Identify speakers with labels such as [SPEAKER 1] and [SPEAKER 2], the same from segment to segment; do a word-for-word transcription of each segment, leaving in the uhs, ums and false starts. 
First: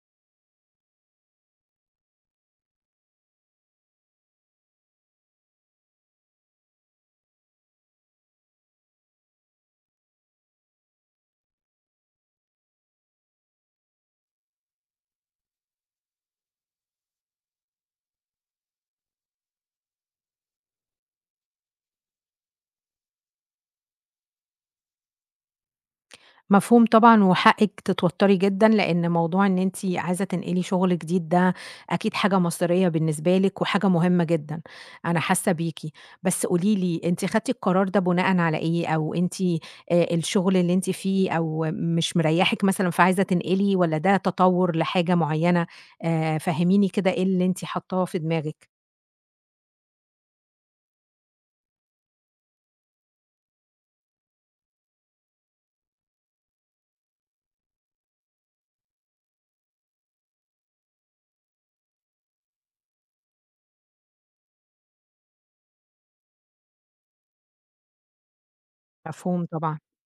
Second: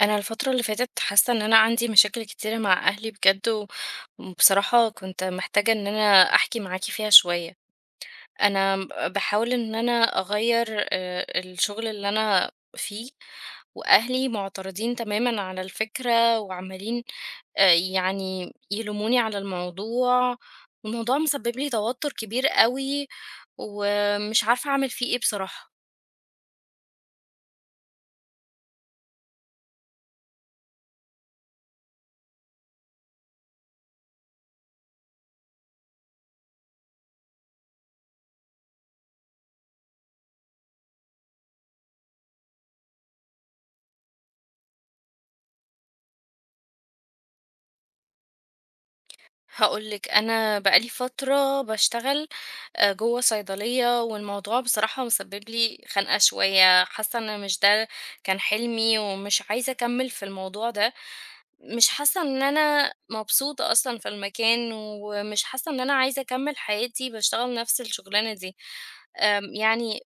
[SPEAKER 1] انا الفتره اللي فاتت حاسه ان انا عندي مشاكل كتيره مع اهلي بجد و- وبصراحه كنت محتاجه ان انا احكي معاكي فيها شويه. انا بحاول ان انا اغير آه، الشغل اللي انا فيه. واهلي معترضين تماما على الفكره وعمالين آه، يعني يلوموني على الموضوع. الموضوع مسبب لي توتر كبير قوي ومش عارفه اعمل فيه ايه بصراحه.
[SPEAKER 2] مفهوم طبعًا، وحقِك تتوتّري جدًا، لإن موضوع إن أنتِ عايزة تنقلي شغل جديد ده أكيد حاجة مصيرية بالنسبة لِك وحاجة مهمة جدًا، أنا حاسة بيكِ. بس قولي لي، أنتِ خدتِ القرار ده بناءً على إيه؟ أو أنتِ آآ الشغل اللي أنتِ فيه أو مش مريّحِك مثلًا فعايزة تنقلي والّا ده تطوُّر لحاجة معيّنة؟ آآ فهّميني كده إيه اللي أنتِ حاطاه في دماغِك؟
[SPEAKER 1] هاقول لِك، أنا بقى لي فترة باشتغل آآ جوّه صيدلية، والموضوع بصراحة مسبب لي خنقة شوية، حاسة إن مش ده كان حلمي، ومش عايزة أكمّل في الموضوع ده، مش حاسة إن أنا مبسوطة أصلًا في المكان، ومش حاسة إن أنا عايزة أكمّل حياتي باشتغل نفس الشغلانة دي.
[SPEAKER 2] مفهوم
[SPEAKER 1] آمم
[SPEAKER 2] طبعًا.
[SPEAKER 1] يعني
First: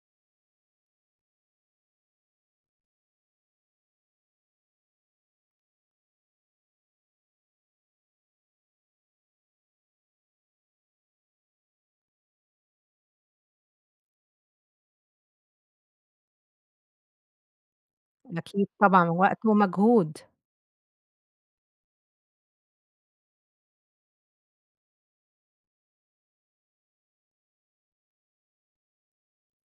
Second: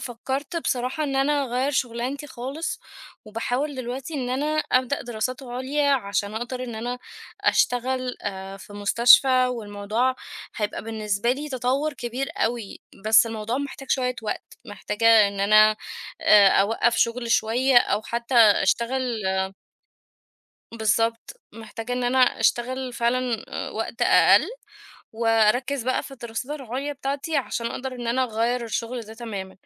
[SPEAKER 1] فكرت بصراحة إن أنا أغيّر شُغلانتي خالص، وباحاول دلوقتي إن أنا أبدأ دراسات عُليا عشان أقدر إن أنا أشتغل آآ في مستشفى، والموضوع هيبقى بالنسبة لي تطوّر كبير أوي، بس الموضوع محتاج شوية وقت، محتاجة إن أنا آآ أوقّف شُغل شوية أو حتى
[SPEAKER 2] أكيد طبعًا،
[SPEAKER 1] أشتغل
[SPEAKER 2] وقت
[SPEAKER 1] آه،
[SPEAKER 2] ومجهود.
[SPEAKER 1] بالضبط، محتاجة إن أنا أشتغل فعلًا آآ وقت أقل. وأركّز بقى في الدراسات العُليا بتاعتي عشان أقدر إن أنا أغيّر الشغل ده تمامًا،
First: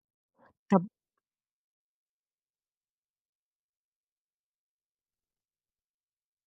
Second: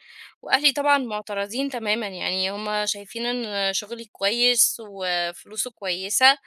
[SPEAKER 1] وأهلي
[SPEAKER 2] طَب
[SPEAKER 1] طبعًا معترضين تمامًا، يعني هُم شايفين إن شغلي كويس وفلوسه كويسة،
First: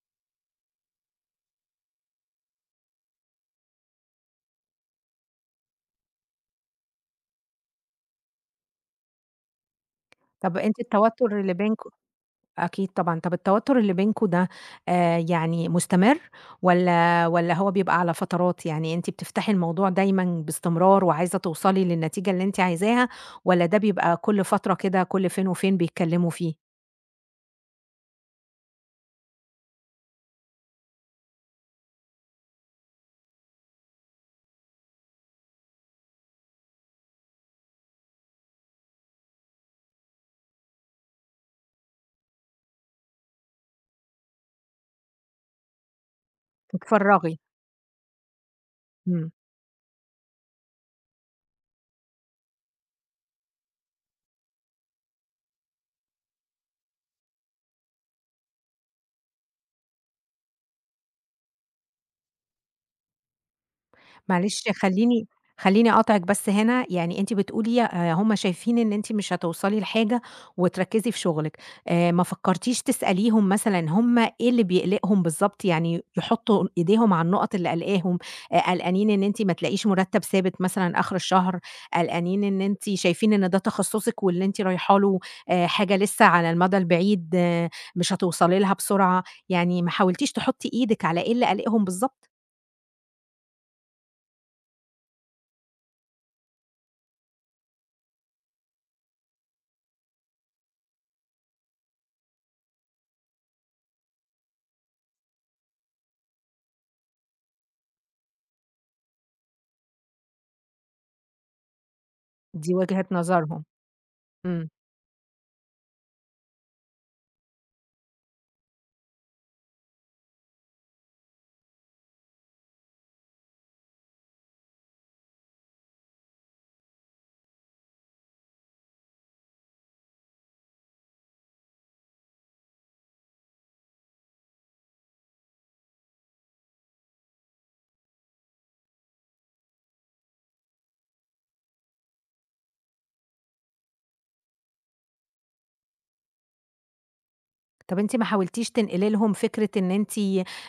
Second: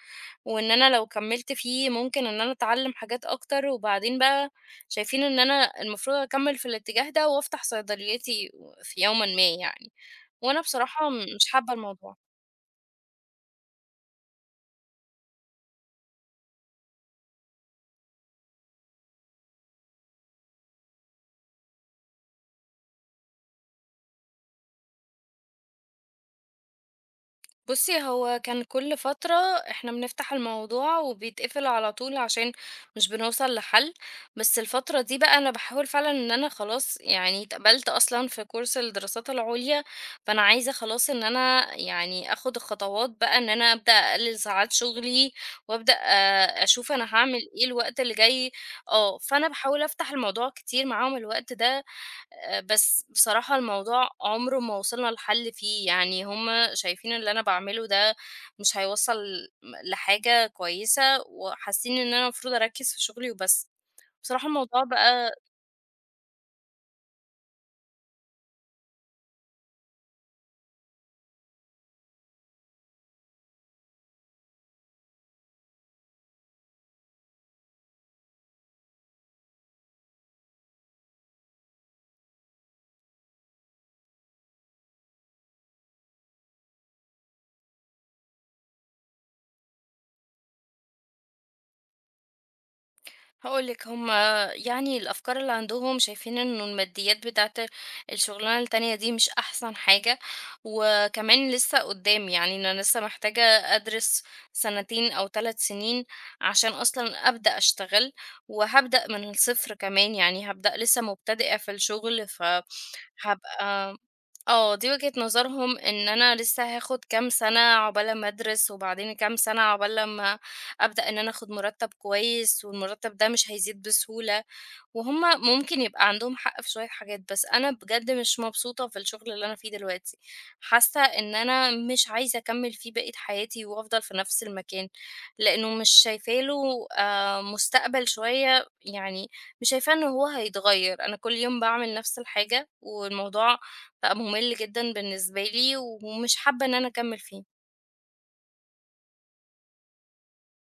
[SPEAKER 1] وإن أنا لو كمّلت فيه ممكن إن أنا أتعلّم حاجات أكتر، وبعدين بقى شايفين إن أنا المفروض أكمّل في الاتجاه ده وأفتح صيدليتي و في يومًا ما يعني،
[SPEAKER 2] طَب
[SPEAKER 1] وأنا
[SPEAKER 2] أنتِ
[SPEAKER 1] بصراحة
[SPEAKER 2] التوتُّر
[SPEAKER 1] مش
[SPEAKER 2] اللي
[SPEAKER 1] حابة
[SPEAKER 2] بينكم
[SPEAKER 1] الموضوع.
[SPEAKER 2] أكيد طبعًا، طَب التوتُّر اللي بينكم ده آآ يعني مستمر والّا والّا هو بيبقى على فترات، يعني أنتِ بتفتحي الموضوع دايمًا باستمرار وعايزة توصلي للنتيجة اللي أنتِ عايزاها والّا ده بيبقى كل فترة كده كل فين وفين بيتكلّموا فيه؟
[SPEAKER 1] بُصّي، هو كان كل فترة إحنا بنفتح الموضوع وبيتقفل على طول عشان مش بنوصل لحل، بس الفترة دي بقى أنا باحاول فعلًا إن أنا خلاص يعني اتقبلت أصلًا في course الدراسات العُليا، فأنا عايزة خلاص إن أنا يعني آخُد الخطوات بقى إن أنا أبدأ أقلِّل ساعات شُغلي وأبدأ آه، أشوف أنا هاعمل
[SPEAKER 2] بتفرّغي.
[SPEAKER 1] إيه الوقت اللي جاي. آه،
[SPEAKER 2] إمم.
[SPEAKER 1] فأنا باحاول أفتح الموضوع كتير معاهم الوقت ده. آآ بس بصراحة الموضوع عمره ما وصلنا لحل فيه، يعني هُم شايفين اللي أنا باعمله ده مش هيوصّل م لحاجة كويسة، وحاسين إن أنا المفروض أركّز في شغلي وبس. بصراحة
[SPEAKER 2] معلش
[SPEAKER 1] الموضوع
[SPEAKER 2] خلّيني
[SPEAKER 1] بقى
[SPEAKER 2] خلّيني أقاطعِك بس هنا، يعني أنتِ بتقولي آآ هم شايفين إن أنتِ مش هتوصلي لحاجة وتركّزي في شغلِك، آآ ما فكّرتيش تسأليهم مثلًا هم إيه اللي بيقلقهم بالضبط، يعني يحطّوا إيديهم على النُقط اللي قالقاهم، آآ قلقانين إن أنتِ ما تلاقيش مرتّب ثابت مثلًا آخر الشهر، قلقانين إن أنتِ شايفين إن ده تخصُّصِك واللي أنتِ رايحة له آآ حاجة لسه على المدى البعيد آه، مش هتوصلي لها بسرعة، يعني ما حاولتيش تحطّي إيدِك على إيه اللي قالقهم بالضبط؟
[SPEAKER 1] هاقول لِك هُم يعني الأفكار اللي عندهم شايفين إنه الماديات بتاعة الشغلانة التانية دي مش أحسن حاجة، وكمان لسه قدّام، يعني أنا لسه محتاجة أدرس سنتين أو تلات سنين عشان أصلًا أبدأ أشتغل، وهابدأ من الصفر كمان، يعني هابدأ لسه مبتدئة في الشغل،
[SPEAKER 2] دي وجهة نظرهم.
[SPEAKER 1] فهابقى
[SPEAKER 2] إمم.
[SPEAKER 1] آه، دي وجهة نظرهم إن أنا لسه هاخد كام سنة عقبال أمّا أدرس، وبعدين كام سنة عقبال لمّا أبدأ إن أنا آخد مُرتّب كويس، والمُرتّب ده مش هيزيد بسهولة. وهُم ممكن يبقى عندهم حق في شوية حاجات، بس أنا بجد مش مبسوطة في الشغل اللي أنا فيه دلوقتي، حاسة إن أنا مش عايزة أكمّل فيه بقية حياتي وأفضل في نفس المكان، لإنه مش شايفة له آآ مستقبل شوية، يعني مش شايفاه إن هو هيتغيّر، أنا كل يوم باعمل نفس الحاجة والموضوع بقى مُمِل جدًا بالنسبة لي ومش حابة إن أنا أكمّل فيه.
[SPEAKER 2] طب أنتِ ما حاولتيش تنقلي لهم فكرة إن أنتِ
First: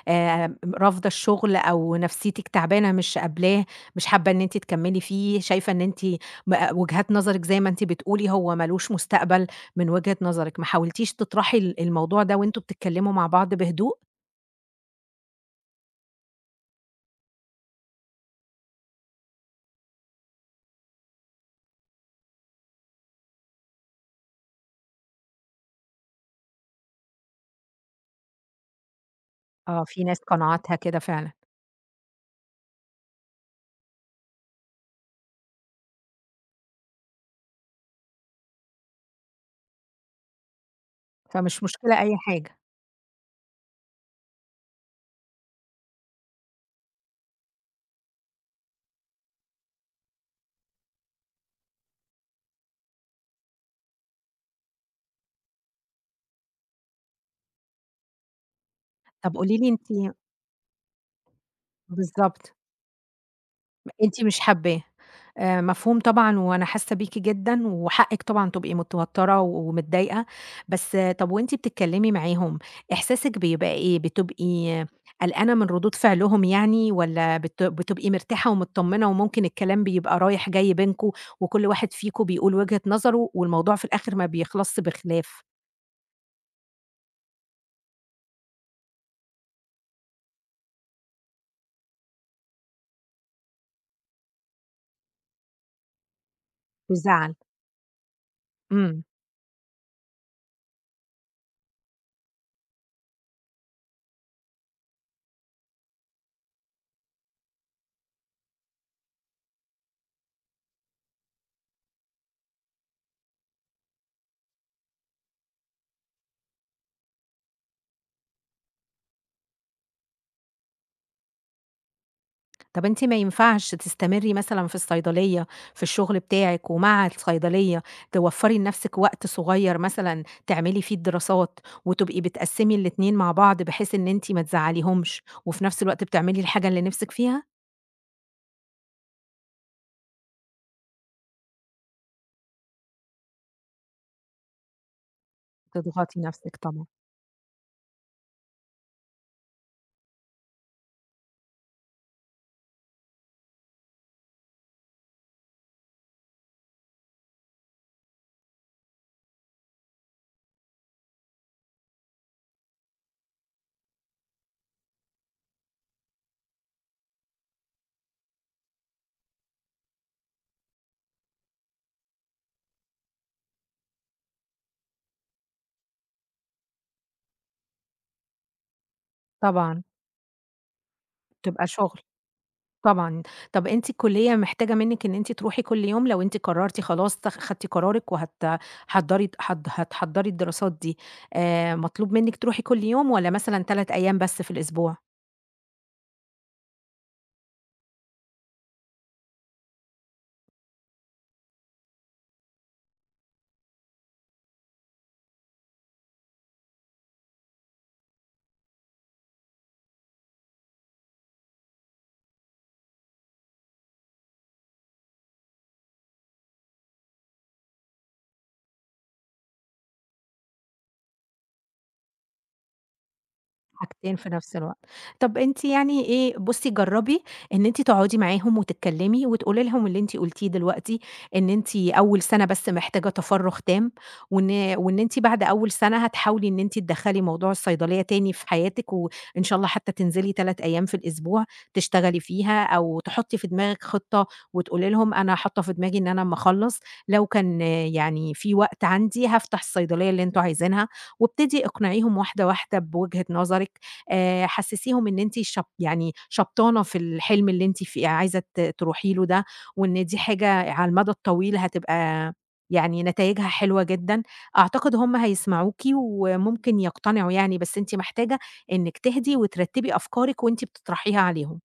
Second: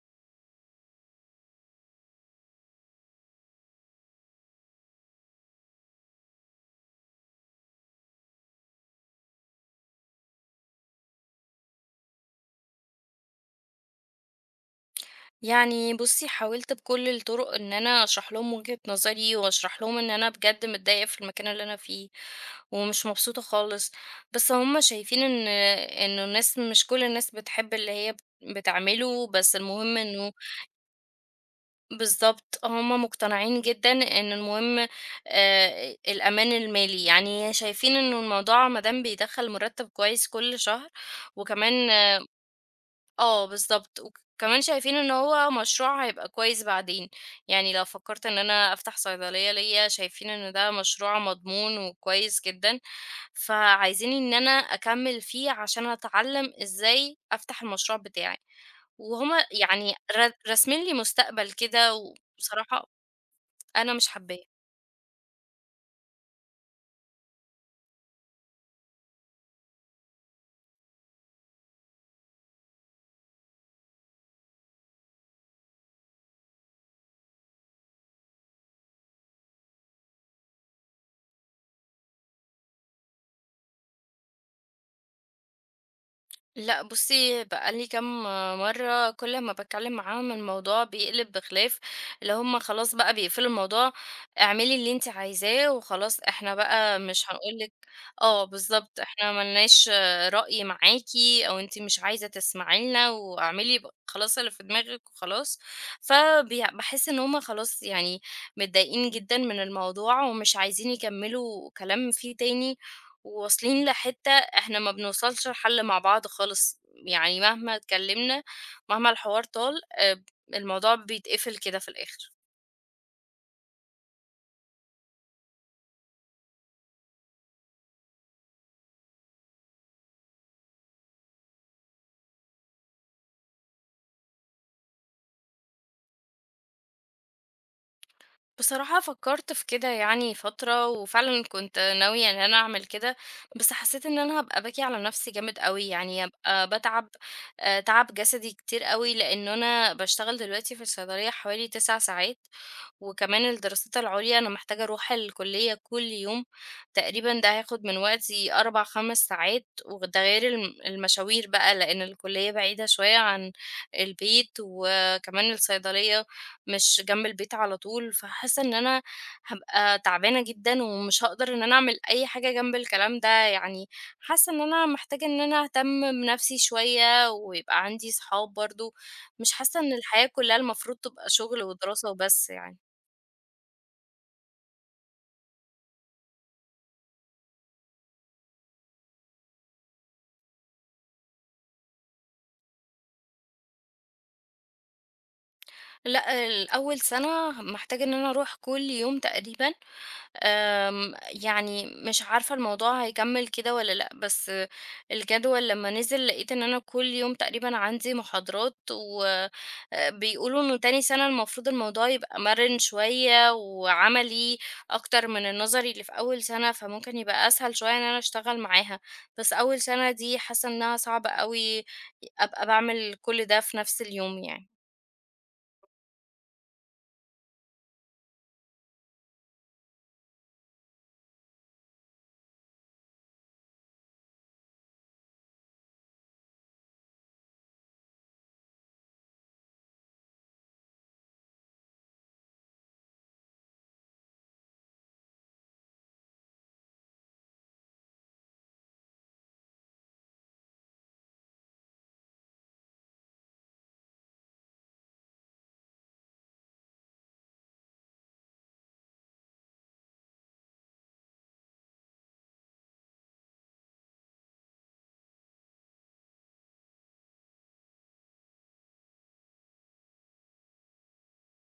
[SPEAKER 2] آآ رافضة الشغل أو نفسيتِك تعبانة مش قابلاه، مش حابة إن أنتِ تكمّلي فيه، شايفة إن أنتِ م آه، وجهات نظرِك زي ما أنتِ بتقولي هو ما لوش مستقبل من وجهة نظرِك، ما حاولتيش تطرحي ال الموضوع ده وأنتم بتتكلموا مع بعض بهدوء؟
[SPEAKER 1] يعني بُصّي، حاولت بكل الطُرق إن أنا أشرح لهم وجهة نظري وأشرح لهم إن أنا بجد متضايقة في المكان اللي أنا فيه ومش مبسوطة خالص، بس هم شايفين إن إنه الناس مش كل الناس بتحب اللي هي بتعمله، بس
[SPEAKER 2] آه،
[SPEAKER 1] المهم
[SPEAKER 2] في ناس
[SPEAKER 1] إنه
[SPEAKER 2] قناعاتها كده فعلًا،
[SPEAKER 1] بالضبط، هم مقتنعين جدًا إن المهم آآ الأمان المالي، يعني شايفين إنه الموضوع ما دام بيدخّل مُرتّب كويس كل شهر
[SPEAKER 2] فمش
[SPEAKER 1] وكمان
[SPEAKER 2] مشكلة أي حاجة.
[SPEAKER 1] آه بالضبط، وكمان شايفين إن هو مشروع هيبقى كويس بعدين، يعني لو فكّرت إن أنا أفتح صيدلية ليّا شايفين إن ده مشروع مضمون وكويس جدًا، فعايزين إن أنا أكمّل فيه عشان أتعلّم إزاي أفتح المشروع بتاعي، وهُم
[SPEAKER 2] طب قولي لي
[SPEAKER 1] يعني
[SPEAKER 2] أنتِ
[SPEAKER 1] ر راسمين لي مستقبل كده
[SPEAKER 2] بالضبط.
[SPEAKER 1] وبصراحة أنا مش
[SPEAKER 2] أنتِ
[SPEAKER 1] حاباه.
[SPEAKER 2] مش حابّاه. آآ مفهوم طبعًا وأنا حاسّة بيكِ جدًا، وحقِّك طبعًا تبقي متوتّرة ومتضايقة، بس طَب وأنتِ بتتكلّمي معاهم إحساسِك بيبقى إيه؟ بتبقي قلقانة من ردود فعلهم يعني والّا بت بتبقي مرتاحة ومتطمّنة وممكن الكلام بيبقى رايح جاي بينكم، وكل واحد فيكم بيقول وجهة نظره والموضوع في الآخِر ما بيخلصش بخلاف
[SPEAKER 1] لأ بُصّي، بقى لي كام مرّة كل أمّا باتكلّم معاهم الموضوع بيقلب بخلاف اللي هم خلاص بقى بيقفلوا الموضوع، اعملي اللي أنتِ عايزاه وخلاص إحنا بقى مش
[SPEAKER 2] وزَعَل؟
[SPEAKER 1] هنقول لِك آه بالضبط،
[SPEAKER 2] إمم.
[SPEAKER 1] إحنا ما لناش رأي معاكِ أو أنتِ مش عايزة تسمعي لنا واعملي ب خلاص اللي في دماغِك وخلاص، فبي باحس إن هم خلاص يعني متضايقين جدًا من الموضوع ومش عايزين يكمّلوا كلام فيه تاني، وواصلين لحتّة إحنا ما بنوصلش لحل مع بعض خالص، يعني مهما اتكلمنا، مهما الحوار طال، آآ، الموضوع بيتقفل كده في الآخر.
[SPEAKER 2] طب أنتِ ما ينفعش تستمري مثلًا في الصيدلية، في الشغل بتاعِك ومع الصيدلية توفّري لنفسِك وقت صغير مثلًا تعملي فيه الدراسات، وتبقي بتقسّمي الاتنين مع بعض بحيث إن أنتِ ما تزعّليهمش، وفي نفس الوقت بتعملي الحاجة اللي نِفْسِك فيها؟
[SPEAKER 1] بصراحة فكرت في كده يعني فترة، وفعلًا كنت ناوية إن أنا أعمل كده، بس حسيت إن أنا هابقى باكي على نفسي جامد أوي،
[SPEAKER 2] تضغطي
[SPEAKER 1] يعني
[SPEAKER 2] نفسِك
[SPEAKER 1] هابقى
[SPEAKER 2] طبعًا.
[SPEAKER 1] باتعب آآ، تعب جسدي كتير أوي، لإن أنا باشتغل دلوقتي في الصيدلية حوالي تسع ساعات. وكمان الدراسات العُليا أنا محتاجة أروح الكُلّية كل يوم، تقريبًا ده هياخد من وقتي أربع، خمس ساعات، وده غير الم المشاوير بقى لإن الكُلّية بعيدة شوية عن البيت، وكمان الصيدلية مش جنب البيت على طول، فحاسة إن أنا هابقى تعبانة جدًا ومش هاقدر إن أنا أعمل أي حاجة جنب الكلام ده، يعني حاسة إن أنا محتاجة إن أنا أهتم بنفسي شوية ويبقى عندي صحاب برضه، مش حاسة
[SPEAKER 2] طبعًا،
[SPEAKER 1] إن الحياة كُلّها المفروض تبقى شُغل
[SPEAKER 2] تبقى شغل.
[SPEAKER 1] ودراسة وبس يعني.
[SPEAKER 2] طبعًا. طَب أنتِ الكُلّية محتاجة منِّك إن أنتِ تروحي كل يوم لو أنتِ قررتِ خلاص تاخ خدتِ قرارِك وهت حضّري حض هتحضّري الدراسات دي، آآ مطلوب منِّك تروحي كل يوم والّا مثلًا تلات أيام بس في الأسبوع؟
[SPEAKER 1] لأ، الأول سَنة محتاجة إن أنا أروح كل يوم تقريبًا، آمم، يعني مش عارفة الموضوع هيكمّل كده والّا لأ، بس الجدول لمّا نزل لقيت إن أنا كل يوم تقريبًا عندي محاضرات، و آآ، بيقولوا إنه تاني سَنة المفروض الموضوع يبقى مَرِن شوية وعملي أكتر من النظري اللي في أول سَنة، فممكن يبقى أسهل شوية إن أنا أشتغل معاها، بس أول سَنة دي حاسة إنها صعبة أوي أبقى باعمل كل ده في نفس
[SPEAKER 2] حاجتين في
[SPEAKER 1] اليوم
[SPEAKER 2] نفس
[SPEAKER 1] يعني.
[SPEAKER 2] الوقت. طب أنتِ يعني إيه بُصّي جرّبي إن أنتِ تقعدي معاهم وتتكلّمي وتقولي لهم اللي أنتِ قُلتيه دلوقتي، إن أنتِ أول سَنة بس محتاجة تفرُّغ تام، وإن وإن أنتِ بعد أول سَنة هتحاولي إن أنتِ تدخّلي موضوع الصيدلية تاني في حياتِك، وإن شاء الله حتّى تنزلي تلات أيام في الأسبوع تشتغلي فيها، أو تحُطّي في دماغِك خطة وتقولي لهم أنا حاطّة في دماغي إن أنا أمّا أخلّص لو كان آه، يعني في وقت عندي هافتح الصيدلية اللي أنتم عايزينها، وابتدي اقنعيهم واحدة، واحدة بوجهة نظرِك، آآ حسّسيهم إن أنتِ شب يعني شبطانة في الحلم اللي أنتِ ف عايزة ت تروحي له ده، وإن دي حاجة على المدى الطويل هتبقى يعني نتايجها حلوة جدًا، أعتقد هُم هيسمعوكِ وممكن يقتنعوا يعني، بس أنتِ محتاجة إنِّك تهدي وترتّبي أفكارِك وأنتِ بتطرحيها عليهم.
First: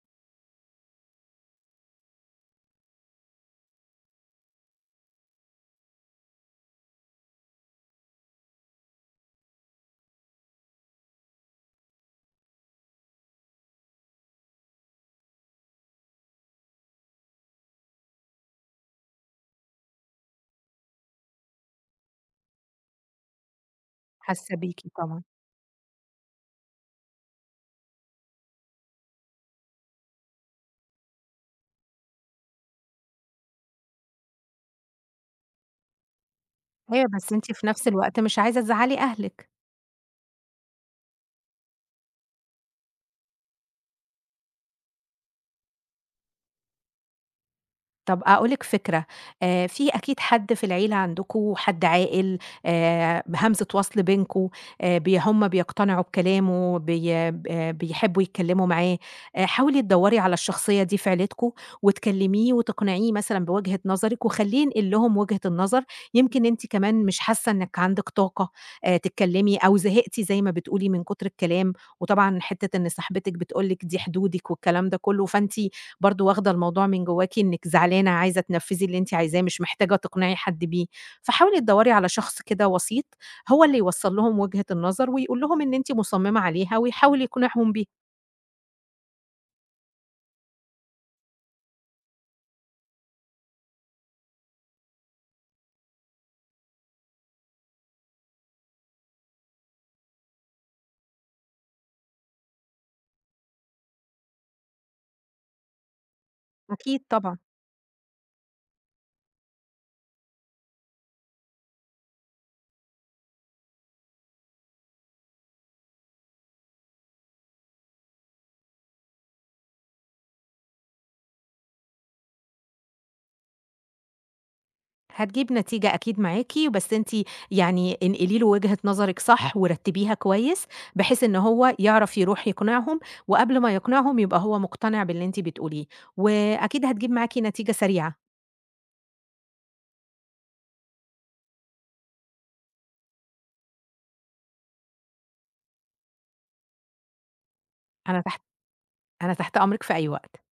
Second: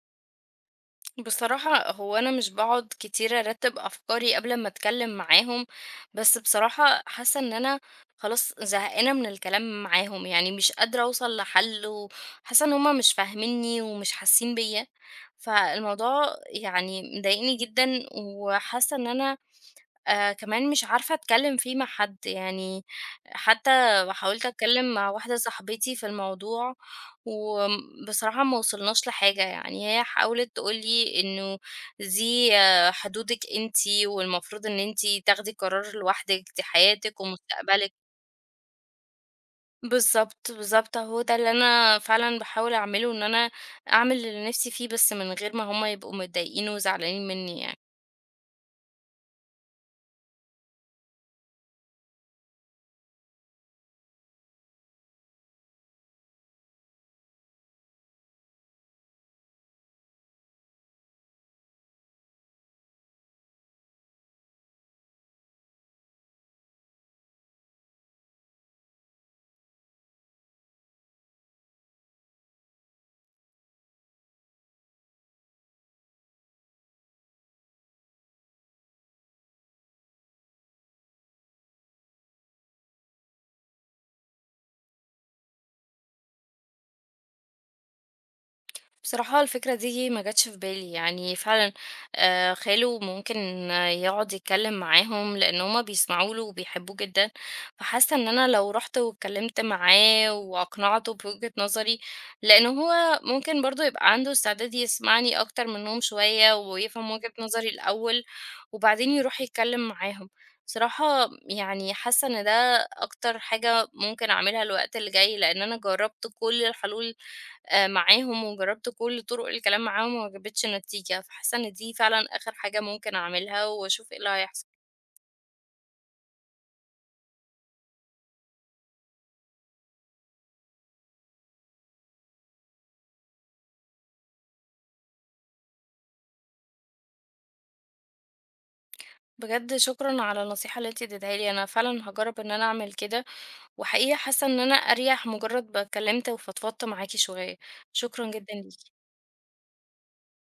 [SPEAKER 1] بصراحة هو أنا مش باقعد كتير أرتّب أفكاري قبل أمّا أتكلّم معاهم، بس بصراحة حاسّة إن أنا خلاص زهقانة من الكلام معاهم، يعني مش قادرة أوصل لحل وحاسّة إن هُم مش فاهمينّي ومش حاسّين بيّا، فالموضوع يعني مضايقني جدًا وحاسّة إن أنا آآ كمان مش عارفة أتكلّم فيه مع حد، يعني حتى حاولت
[SPEAKER 2] حاسة بيكِ
[SPEAKER 1] أتكلّم مع
[SPEAKER 2] طبعًا.
[SPEAKER 1] واحدة صاحبتي في الموضوع، وبصراحة ما وصلناش لحاجة، يعني هي حاولت تقول لي إنه دي آه، حدودِك أنتِ، والمفروض إن أنتِ تاخدي قرار لوحدِك، دي
[SPEAKER 2] أيوه،
[SPEAKER 1] حياتِك
[SPEAKER 2] بس أنتِ في نفس
[SPEAKER 1] ومستقبلِك.
[SPEAKER 2] الوقت مش عايزة تزعّلي أهلِك.
[SPEAKER 1] بالضبط، بالضبط، هو ده اللي أنا فعلًا باحاول أعمله، إن أنا أعمل اللي نِفْسي فيه، بس من غير ما هُم يبقوا متضايقين وزعلانين منّي يعني.
[SPEAKER 2] طب أقول لِك فكرة، آآ في أكيد حد في العيلة عندكم، حد عاقل، آآ همزة وصل بينكم، آآ بي هُم بيقتنعوا بكلامه، بي آآ بيحبوا يتكلموا معاه، آآ حاولي تدوري على الشخصية دي في عيلتكم، وتكلميه وتقنعيه مثلًا بوجهة نظرِك، وخليه ينقل لهم وجهة النظر، يمكن أنتِ كمان مش حاسة إنِك عندِك طاقة آآ تتكلمي، أو زهقتِ زي ما بتقولي من كتر الكلام، وطبعًا حتة إن صاحبتِك بتقول لِك دي حدودِك والكلام ده كله، فأنتِ برضه واخدة الموضوع من جواكِ إنِّك زعلانة عايزة تنفّذي اللي أنتِ عايزاه، مش محتاجة تقنعي حد بيه، فحاولي تدوّري على شخص كده وسيط، هو اللي يوصّل لهم وجهة النظر ويقول لهم إن أنتِ مصممة عليها ويحاول يقنعهم بيها.
[SPEAKER 1] بصراحة الفكرة دي ما جاتش في بالي يعني فعلا. آه، خاله ممكن يقعد يتكلم معاهم لأن هما بيسمعوا له وبيحبوه جدا، فحاسة إن أنا لو رحت واتكلمت معاه وأقنعته بوجهة نظري لأن هو ممكن برضو يبقى عنده استعداد يسمعني أكتر منهم شوية
[SPEAKER 2] أكيد
[SPEAKER 1] ويفهم وجهة
[SPEAKER 2] طبعًا.
[SPEAKER 1] نظري الأول وبعدين يروح يتكلم معاهم. بصراحة يعني حاسة إن ده أكتر حاجة ممكن أعملها الوقت اللي جاي لأن أنا جربت كل الحلول آآ معاهم وجرّبت كل طُرق الكلام معاهم وما جابتش نتيجة، فحاسة إن دي فعلًا آخر حاجة ممكن أعملها وأشوف إيه اللي هيحصل.
[SPEAKER 2] هتجيب نتيجة أكيد معاكِ، بس أنتِ يعني انقلي له وجهة نظرِك صح ورتّبيها كويس، بحيث إن هو يعرف يروح يقنعهم، وقبل ما يقنعهم يبقى هو مقتنع باللي أنتِ بتقوليه، وأكيد هتجيب معاكِ نتيجة سريعة.
[SPEAKER 1] بجد شكرًا على النصيحة اللي أنتِ اديتيها لي، أنا فعلًا هاجرّب إن أنا أعمل كده، وحقيقي حاسة إن أنا أريح مجرّد ما اتكلمت وفضفضت معاكِ شوية،
[SPEAKER 2] أنا
[SPEAKER 1] شكرًا
[SPEAKER 2] تحت
[SPEAKER 1] جدًا ليكِ.
[SPEAKER 2] أنا تحت أمرِك في أي وقت.